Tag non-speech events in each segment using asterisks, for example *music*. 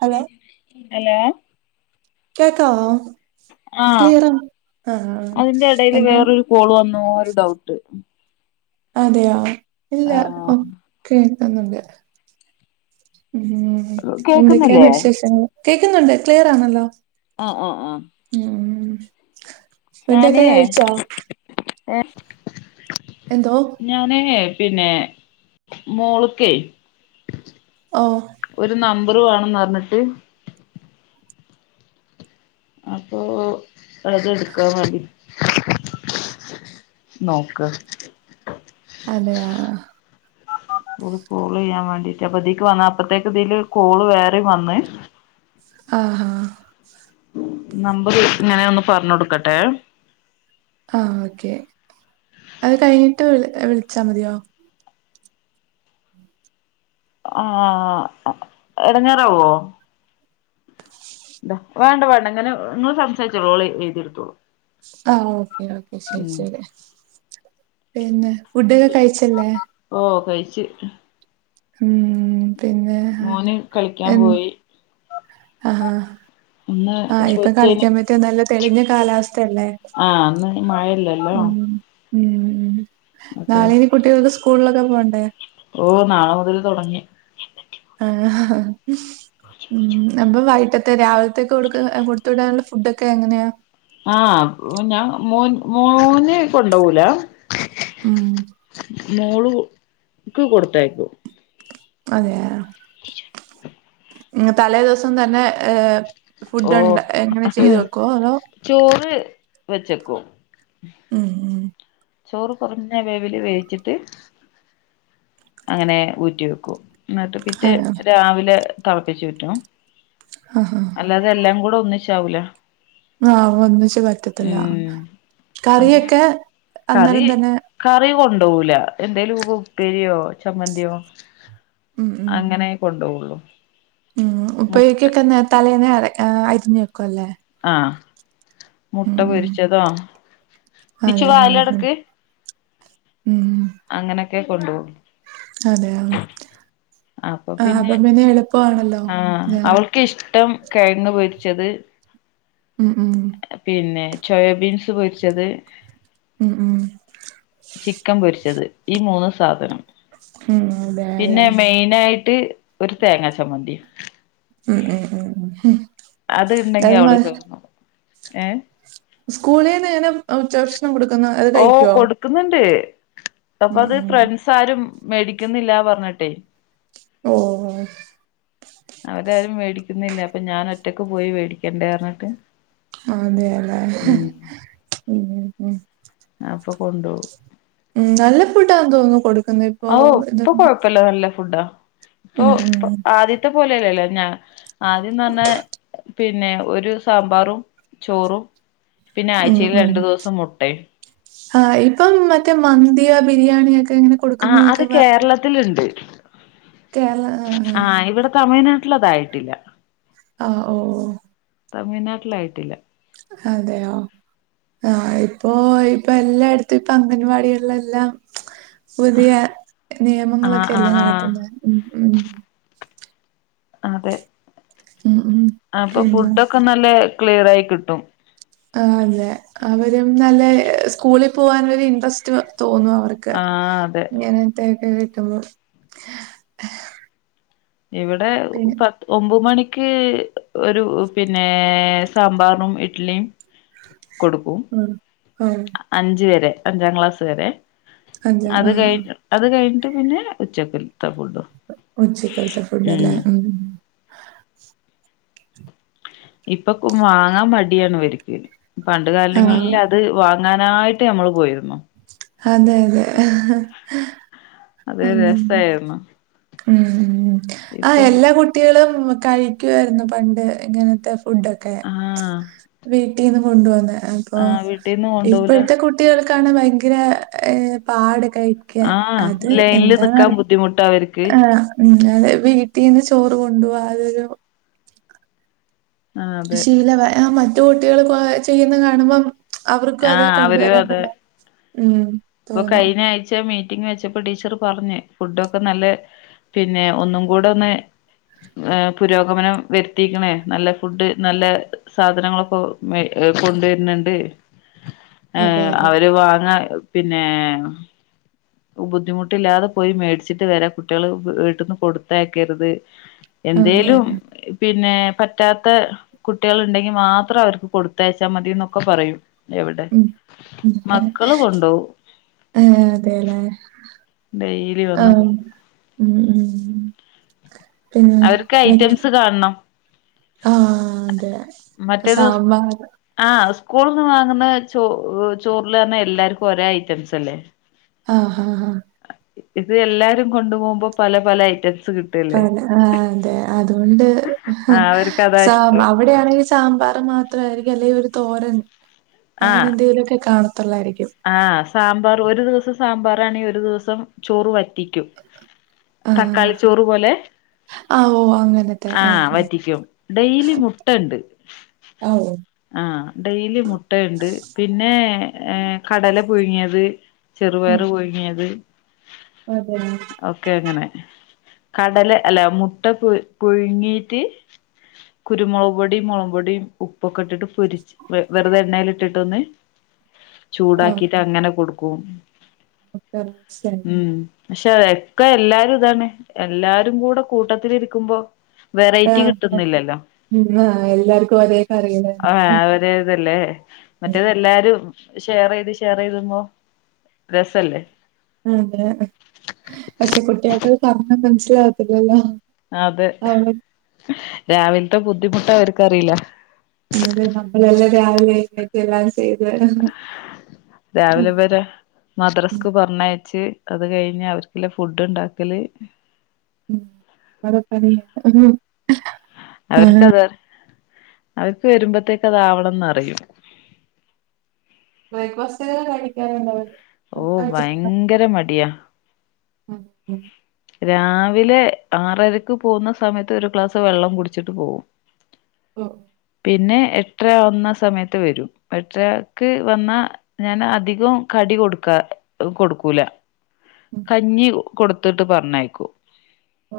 Hello hello കേക്കാവൊ ക്ലിയറ അതിന്റെ എടയില് വേറൊരു കോള് വന്നൊ ഒരു ഡൗട്ട് അതെയോ ഇല്ല ആഹ് ഒക്കെ ക്ന്ന്ണ്ട് ഉം എന്തെക്കെണ് കേക്കുന്നില്ലേ വിശേഷങ്ങള് കേക്കുന്നുണ്ട് ക്ലിയർ ആണല്ലോ ആ ആ ആ ഫുടൊക്കെ കഴിച്ചോ ഏ എന്തോ ഞാനേ പിന്നെ മോള്ക്കെ ഓ ഒരു നം മ്പറ് വേണംന്നർഞ്ഞിട്ട് അപ്പൊ അതെട്ക്കാ മാണ്ടി നോക്ക് അതെ അ ആ ഒരു കോളെയ്യാൻ വേണ്ടീട്ട് അപ്പതീക്ക് വന്ന അപ്പത്തേക്ക്തീല് കോള് വേറിം വന്ന് അ ഹാ നമ്പറ് ങ്ങനെ ഒന്ന് പർഞ്ഞൊട്ക്കട്ടേ ആ ഓക്കെ അത് കയ്ഞ്ട്ട് വി വിൾച്ചാ മതിയോ ആ എടങ്ങേറാവോ ന്താ വേണ്ട വേണ്ട ങ്ങനെ ങ്ങള് സംസാരിച്ചോളൂ ഓള്യ്യ്ട്ട് ആ ഓക്കേ ഓക്കേ ശരി ശരി പിന്നെ ഫുഡൊക്കെ കഴിച്ചല്ലേ ഓ കഴിച്ച് ഉം പിന്നേ മോന് കളിക്കാൻ എൻ പോയി ആ ഇന്ന് ആ ഇപ്പ കൊച്ചേന് കളിക്കാൻ പറ്റിയ നല്ല തെളിഞ്ഞ കാലാവസ് തന്നെ ആഹ് ഇന്ന് മഴയില്ലല്ലോ ഉം ഉം ഉം അപ്പൊ നാളെയിനി കുട്ടികൾക്ക് സ്കൂൾലൊക്കെ പോണ്ടേ ഓ നാളെ മൊതല് തൊടങ്ങി ആ ഹ് ഉം അപ്പ വൈട്ടത്തെ രാവിൽത്തേക്ക് കൊടുക്കുന്ന അ കൊടുത്തു വിടാനുള്ള ഫുഡൊക്കെ എങ്ങനെയാ ആ ഞാ മോൻ മോന് കൊണ്ടോവൂല ഉം മോളു ക്ക് കൊടുത്തയ്ക്കും അതെയാ നീ ചോയ് തലേദിവസം തന്നെ ഏഹ് ഓ ഫുഡൊണ്ട് എങ്ങനെ ചെയ്തു വെക്കോ അതോ വെച്ചെക്കോ ഉം ഉം ചോറ് കൊറഞ്ഞ വേവില് വേവിച്ച്ട്ട് അങ്ങനേ ഊറ്റി വെക്കും എന്നട്ട് പിറ്റേ അതെ രാവിലെ തെൾപ്പിച്ചൂറ്റും ആഹ് അല്ലാതെ എല്ലാം കൂടെ ഒന്നിച്ചാവൂല ആ ഒന്നിച്ച് പറ്റത്തില്ല ഉം അങ്ങനെ കറിയൊക്കെ അന്നേരം തന്നെ ണ്ടോവൂല എന്തേലും ഉ ഉപ്പേരിയോ ചമ്മന്തിയോ ഉം ഉം അങ്ങനേ കൊണ്ടോവൊള്ളു ഉം ഉപ്പേരിക്കൊക്കെ നേ തലേന്നേ അരക് ഏ അരിഞ്ഞ് വെക്കും അല്ലേ ആ മുട്ട ഉം. പൊരിച്ചതോ നിച്ചു അതെ ആഹ് വാതില് ഉം അടക്ക് അങ്ങനൊക്കെ കൊണ്ടോവും അതെആ അപ്പ പിന്നെ ആ ഞാൻ അവൾക്കിഷ്ടം കെഴങ്ങ് പൊരി ച്ചത് ഉം ഉം പിന്നേ ചോയാ ബീൻസ് പൊരിച്ചത് ഉം ഉം ചിക്കൻ പൊരിച്ചത് ഈ മൂന്ന് സാധനം ഉം അതെല്ലേ പിന്നെ മെയ്നായിട്ട് ഒരു തേങ്ങാ ചമ്മന്തി ഉം ഉം ഉം ഹും അത് ഇണ്ടെങ്കി അവള് ചോറ്ന്നും ഏ സ്കൂളീന്ന് ഞാന് ഉച്ചഭക്ഷ ഓ കൊടുക്ക്ന്ന്ണ്ട് ഉം അപ്പത് ഉം ഫ്രൺസാരും മേടിക്കുന്നില്ലാ പറഞ്ട്ടെ ഓ അവരാരും മേടിക്കുന്നില്ല അപ്പൊ ഞാനൊറ്റക്ക് പോയി വേടിക്കണ്ടേ അറഞ്ഞട്ട് അതേല്ലേ ഉം ഉം ഉം അപ്പ കൊണ്ടൂ ഉം നല്ല ഫുഡാന്ന് തോന്നു കൊടുക് ഔ ഇപ്പ കൊഴപ്പല്ല നല്ല ഫുഡാ ഇപ്പോ ഉം ഉം പോ ആദ്യത്തെ പോലേല്ലല്ലേ ഞാ ആദ്യംന്നറഞ്ഞാ പിന്നെ ഒരു സാമ്പാറും ചോറും പിന്നെ ആഴ്ചൽ രണ്ടു ദിവസം മുട്ടയും ആഹ ഇപ്പം മറ്റേ മന്തിയോ ബിരിയാണിയൊക്കെ എങ്ങനെ കൊടുക്കുന്ന എന്നൊക്കെ പറഞ്ഞ ആഹ ഇവിടെ തമിഴ്നാട്ടില അതായിട്ടില്ല ആഹ ഓ ഓ തമിഴ്നാട്ടിലായിട്ടില്ല അതെയോ ആ ഇപ്പൊ ഇപ്പൊ എല്ലായിടത്തും ഇപ്പൊ അംഗൻവാടികില എല്ലാം പുതിയ ആഹ് നിയമങ്ങളൊക്കെ അല്ലേ ആഹ് ആഹ് നടത്തുന്നത് ഉ ഉ അതെ ഉം ഉം അപ്പൊ പിന്നെ ഫുഡൊക്കെ നല്ല ക്ലിയർ ആയി കിട്ടും ആ അതെ അവരും നല്ല സ്കൂളിൽ പോവാൻ ഒരു ഇൻട്രസ്റ്റ് തോന്നും അവർക്ക് ആഹ് അതെ ഇങ്ങനത്തൊക്കെ കിട്ട്പോ ഇവിടെ പത്ത് ഒമ്പ മണിക്ക് ഒരു പിന്നെ സാമ്പാറും ഇഡ്ലിയും കൊടുക്കും ഉം ആഹ് അഞ്ച വരെ അഞ്ചാം ക്ലാസ് വരെ അതെ അത് ആഹ് കഴി അത് കഴിഞ്ഞിട്ട് പിന്നെ ഉച്ചക്കുല്ല ഉച്ചക്കാലത്തെ ഫുഡ്ല്ല ഉം ഉ ഇപ്പൊ വാങ്ങാൻ മടിയാണ് വരിക്ക പണ്ട് ആഹ് കാലങ്ങളിൽ അത് അങ്ങാനായിട്ട് നമ്മൾ പോയിരുന്നു അതെ അതെ അത് ഉ രസായിരുന്നു ഉ ആ ഇപ്പം എല്ലാ കുട്ടികളും കഴിക്കുവായിരുന്നു പണ്ട് ഇങ്ങനത്തെ ഫുഡൊക്കെ ആഹ് വീട്ടിൽ നിന്ന് കൊണ്ട പോന്ന് അപ്പൊ ആഹ് വീട്ടീന്ന് കൊണ്ടോവൂല ഇപ്പോഴത്തെ കുട്ടികൾ കാണാൻ ഭയങ്കര പാട കഴിക്ക അത് ലൈനിൽ നിൽാൻ ബുദ്ധിമുട്ട് അവക്ക് ആഹതെ വീട്ടിൽന്ന് ചോറ് കൊണ്ടുപോവാ അതൊരു ആഹ് അതെ ശീല വ മറ്റു കുട്ടികൾ ചെയ്യുന്ന കാണുമ്പം അവർക്കും അത് ആഹ് കൊണ്ടുവരാൻ തന്നെ ഉം അപ്പൊ തോന്നും കഴിഞ്ഞ ആഴ്ച മീ ി വെച്ചപ്പോ ടീച്ചർ പറഞ്ഞു ഫുഡ ഒക്കെ നല്ല പിന്നെ ഒന്നും കൂടെ ഒന്ന് പുരോഗമനം വരുത്തിയിക്കണേ നല്ല ഫുഡ് നല്ല സാധനങ്ങളൊക്കെ കൊണ്ടുവരരുന്നുണ്ട് ഏർ അതെല്ലേ അവര് വാങ്ങ പിന്നെ ബുദ്ധിമുട്ടില്ലാതെ പോയി മേടിച്ചിട്ട് വരാ കുട്ടികൾ വീട്ടിൽന്ന് കൊടുത്തയക്കരുത് ആ അതെ എന്തേലും പിന്നെ പറ്റാത്ത കുട്ടികൾ ഉണ്ടെങ്കി മാത്രം അവർക്ക് കൊടുത്തയച്ചാൽ മതി എന്നൊക്കെ പറയും എവിടെ ഉം, ഉം. മക്കള് കൊണ്ടോ ആഹ കൊണ്ടു ഉ ഉ അവർക്ക് ഐറ്റംസ് കാണണം ആഹ അതെ സാമ്പാർ സ്കൂളിൽ നിന്ന് വാങ്ങുന്ന ചോ ചോറിില തന്ന എല്ലാർക്കും ഒരേ ഐറ്റംസ് അല്ലേ ആഹ് ആഹ് ഇത് എല്ലാരും കൊണ്ടു പോോകുമ്പോ പല പല ഐറ്റംസ് കിട്ടല്ലേ പറ ആ അതെ അതുകൊണ്ട് ആ അവർക്ക് അതാ സാ ഇഷ്ടം അവിടെയാണെങ്കിൽ സാമ്പാർ മാത്രാരിക്കും അല്ലെങ്കി ഒരു തോരൻ ആ അങ്ങനെ എന്തേലൊക്കെ കാണും. ആഹ് സാമ്പാർ ഒരു ദിവസം സാമ്പാറാണേ ഒരു ദിവസം ചോറ് വ റ്റിക്കും ആഹ് തക്കാളി ചോറ് പോലെ ആഹ് ഓ അങ്ങനത്തെ ആഹ് വറ്റിക്കും ഡെയിലി മുട്ടയുണ്ട്. ആഹ് ഓ ആഹ് ഡെയിലി മുട്ടയുണ്ട് പിന്നെ ഏഹ് കടല പുഴുങ്ങിയത് ചെറുപയർ പുഴുങ്ങിയത്. അതേ ഒക്കെ അങ്ങനെ കടല അല്ല മുട്ട പുഴുങ്ങീട്ട് കുരുമുളക് പൊടിയും മുളക് പൊടിയും ഉപ്പൊക്കെ ഇട്ടിട്ട് പൊരിച്ച് വെറുതെ എണ്ണേൽ ൽ ഇട്ടിട്ടൊന്ന് *unintelligible* ചൂടാക്കിട്ട് അങ്ങനെ കൊടുക്കും. *unintelligible* പക്ഷേ എക്കെ എല്ലാരും ഇതാണ് എല്ലാരും കൂടെ കൂട്ടത്തിലിരിക്കുമ്പോ വെറൈറ്റി കിട്ടുന്നില്ലല്ലോ. ആഹ് എല്ലാർക്കും ഒരേ കറികള് ആഹ് തന്നെ അവരതല്ലേ ഉം, മറ്റേതെല്ലാരും ഷെയർ ചെയ്ത് ഷെയർ ചെയ്തുമ്പോ രസല്ലേ അതെ പക്ഷേ കുട്ടികൾക്ക് അത് പറഞ്ഞാ മനസ്സിലാകത്തില്ലല്ലോ. അതെ രാവിലത്തെ ബുദ്ധിമുട്ട് അവർക്കറിയില്ല. അതെ നമ്മളെല്ലാം രാവിലെ എഴുന്നേറ്റ് എല്ലാം ചെയ്ത് രാവിലെ ഇവരെ മദ്രാസ്ക്ക് പറഞ്ഞയച്ച് അത് കഴിഞ്ഞ് അവർക്കിള്ള ഫുഡ് ഉണ്ടാക്കല് ഉം *unintelligible* അവർക്കത് അവരിക്ക് വരുമ്പോത്തേക്ക് അതാവണന്ന് അറിയും. ബ്രേക്ക്ഫാസ്റ്റൊക്കെ കഴിക്കാറുണ്ടോ അവര്? ഓ ഭയങ്കര മടിയാ. ഉം ഉം രാവിലെ ആറരക്ക് പോകുന്ന സമയത്ത് ഒരു ഗ്ലാസ് വെള്ളം കുടിച്ചിട്ട് പോവും. ഓ പിന്നെ എട്ടര ആവുന്ന സമയത്ത് വരും എട്ടരക്ക് വന്നാ ഞാൻ അധികം ക ടി കൊടുക്കാ കൊടുക്കൂല ഉം കഞ്ഞി കൊടുത്തിട്ട് പറഞ്ഞയക്കൂ. ആ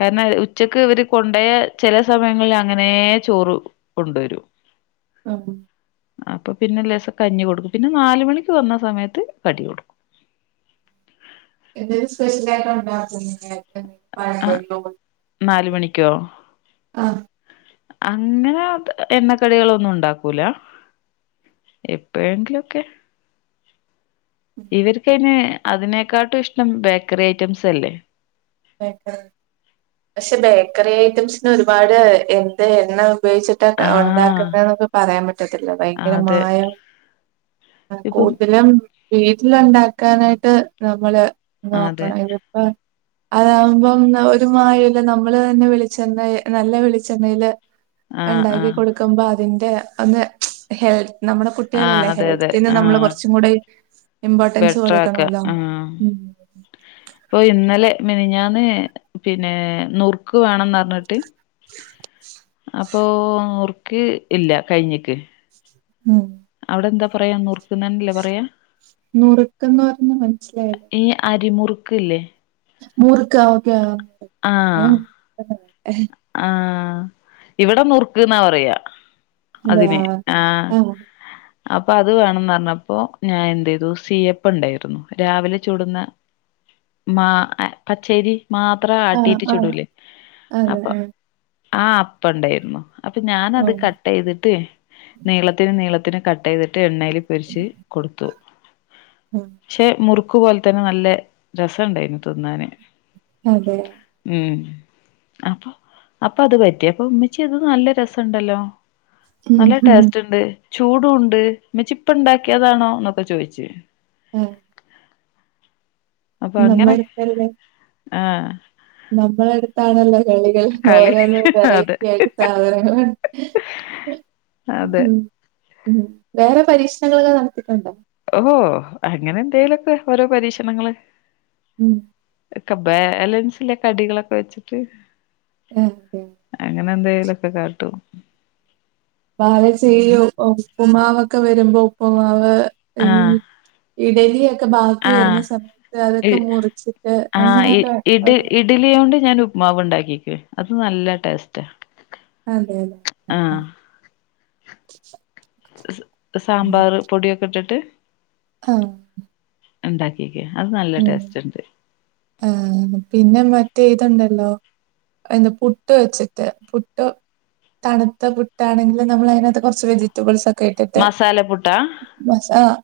കാരണം ഉച്ചക്ക് ഇവര് കൊണ്ടോയ ചില സമയങ്ങളിൽ അങ്ങനെ ചോറ് കൊണ്ടുവരും. ആ അപ്പോ പിന്നെ ലേസം കഞ്ഞി കൊടുക്കും പിന്നെ നാല് മണിക്ക് വന്ന സമയത്ത് കടി കൊടുക്കും. എന്തേലും സ്പെഷ്യലായിട്ട് ആ ഉണ്ടാക്കുവോ *unintelligible* നാല് മണിക്കോ *unintelligible* ആ അങ്ങനെ എണ്ണക്കടികളൊന്നും ഉണ്ടാക്കൂല. എപ്പഴെങ്കിലൊക്കെ. ഇവർക്കതിന് അതിനേക്കാട്ടും ഇഷ്ടം ബേക്കറി ഐറ്റംസ് അല്ലേ? പക്ഷേ ബേക്കറി ഐറ്റംസിന് ഒരുപാട് എന്ത് എണ്ണ ഉപയോഗിച്ചിട്ടാ ആഹ് ഉണ്ടാക്കുന്നേന്നൊക്കെ പറയാൻ പറ്റത്തില്ല ഭയങ്കര അതെ മായം ഇപ്പം കൂടുതലും വീട്ടില് ഉണ്ടാക്കാനായിട്ട് നമ്മള് അതെ നോക്കണം ഇതിപ്പോ അതാകുമ്പം ഒരു മായമില്ല നമ്മള് തന്നെ വിളിച്ചെണ്ണ നല്ല വെളിച്ചെണ്ണയില് ആഹ് ഇണ്ടാക്കി ആഹ് കൊടുക്കുമ്പോ അതിന്റെ ഒന്ന് ഹെൽത്ത് നമ്മുടെ ആഹ് കുട്ടികളല്ലേ അതെ അതെ ഹെൽത്തിന് നമ്മള് ആഹ് കുറച്ചും കൂടി ഇമ്പോർട്ടൻസ് ബെട്രാക്ക കൊടുക്കണല്ലോ ആഹ് ഉം ഇപ്പൊ ഇന്നലെ മെനിഞ്ഞന്ന് പിന്നെ നുറുക്ക് വേണംന്ന് പറഞ്ഞിട്ട് അപ്പൊ നറുക്ക് ഇല്ല കഴിഞ്ഞിക്ക് ഉം അവിടെ എന്താ പറയാ നോർക്കുന്നല്ലേ പറയാ നുറുക്കന്ന് പറഞ്ഞഞ് മനസ്സിലായില്ലോ അരിമുറുക്കല്ലേ മുർക്കഓക്കെ ആഹ ഇവിടെ നുറുക്കുന്നാ പറയാ അതെ അതിന് ആഹ ആഹ് അപ്പൊ അത് വേണംന്ന് പറഞ്ഞപ്പോ ഞാൻ എന്ത് ചെയ്തു സിയപ്പ ഉണ്ടായിരുന്നു രാവിലെ ചുടുന്ന മാ പച്ചേരി മാത്രം ആട്ടീട്ട് ചുടൂലേ അപ്പൊ ഊം ആ അപ്പ ഉണ്ടായിരുന്നു അപ്പൊ ഞാനത് ഉം കട്ട് ചെയ്തിട്ട് നീളത്തിന് നീളത്തിന് കട്ട് ചെയ്തിട്ട് എണ്ണയില് പൊരിച്ച് കൊടുത്തുെ. ഉം ഷേ മുറുക്ക് പോലെ തന്നെ നല്ല രസണ്ടായിരുന്ന് തിന്നാന് അതെ ഉം അപ്പൊ അപ്പൊ അത് പറ്റി അപ്പൊ ഉമ്മിച്ചി അത് നല്ല രസണ്ടല്ലോ നല്ല ഉം ടേസ്റ്റ് ഉണ്ട് ചൂടുംണ്ട് മ്ച്ചിപ്പ ഇണ്ടാക്കിയതാണോ എന്നൊക്കെ ചോയിച്ചു ആ നമ്മളട്ക്കല്ലേ ആഹ നമ്മളടുത്താണല്ലോ കളികൾ കളി ഓരോന്നു അതെ വെറൈറ്റി ആയിട്ട് സാധനങ്ങളു ഹ്ഹ അതെ ഉം ഉം വേറെ പരീക്ഷണങ്ങളൊക്കെ നടത്തീട്ടുണ്ടോ ഓഹോ അങ്ങനെ എന്തേലൊക്കെ ഓരോ പരീക്ഷണങ്ങള് ഉം ക്കെ ബാലൻസിലെ കടികളൊക്കെ വെച്ചിട്ട് ഉം ഹൂം അങ്ങന എന്തേലൊക്കെ കാട്ടും ബാലൻസ് ചെയ്യും ഉപ്പുമാവൊക്കെ വരുമ്പോ ഉപ്പുമാവ് ഈ ആഹ് ഇഡലിയൊക്കെ ബാക്കി ആഹ് വരുന്ന സമയത്ത് ഇ അതൊക്കെ മുറിച്ചിട്ട് ആഹ് ഇ അങ്ങനെയൊക്കെ അ ഇഡ് ഇഡ്ലിയോണ്ട് ഞാൻ ഉപ്മാവ് ഉണ്ടാക്കി അത് നല്ല ടേസ്റ്റാ അതെ അതെ ആ ആഹ് സാമ്പാർ പൊടിയൊക്കെ ഇട്ടിട്ട് ആഹ എന്താക്കി ഉ ആ പിന്നെ മറ്റേഇതുണ്ടല്ലോ എന്ത് പുട്ട് വെച്ചിട്ട് പുട്ട് തണുത്ത പുട്ടാണെങ്കിൽ നമ്മൾ അതിനകത്ത് കുറച്ച് വെജിറ്റബിൾസ് ക്കെ കേട്ടിട്ട് മസാല പുട്ടാ മസാ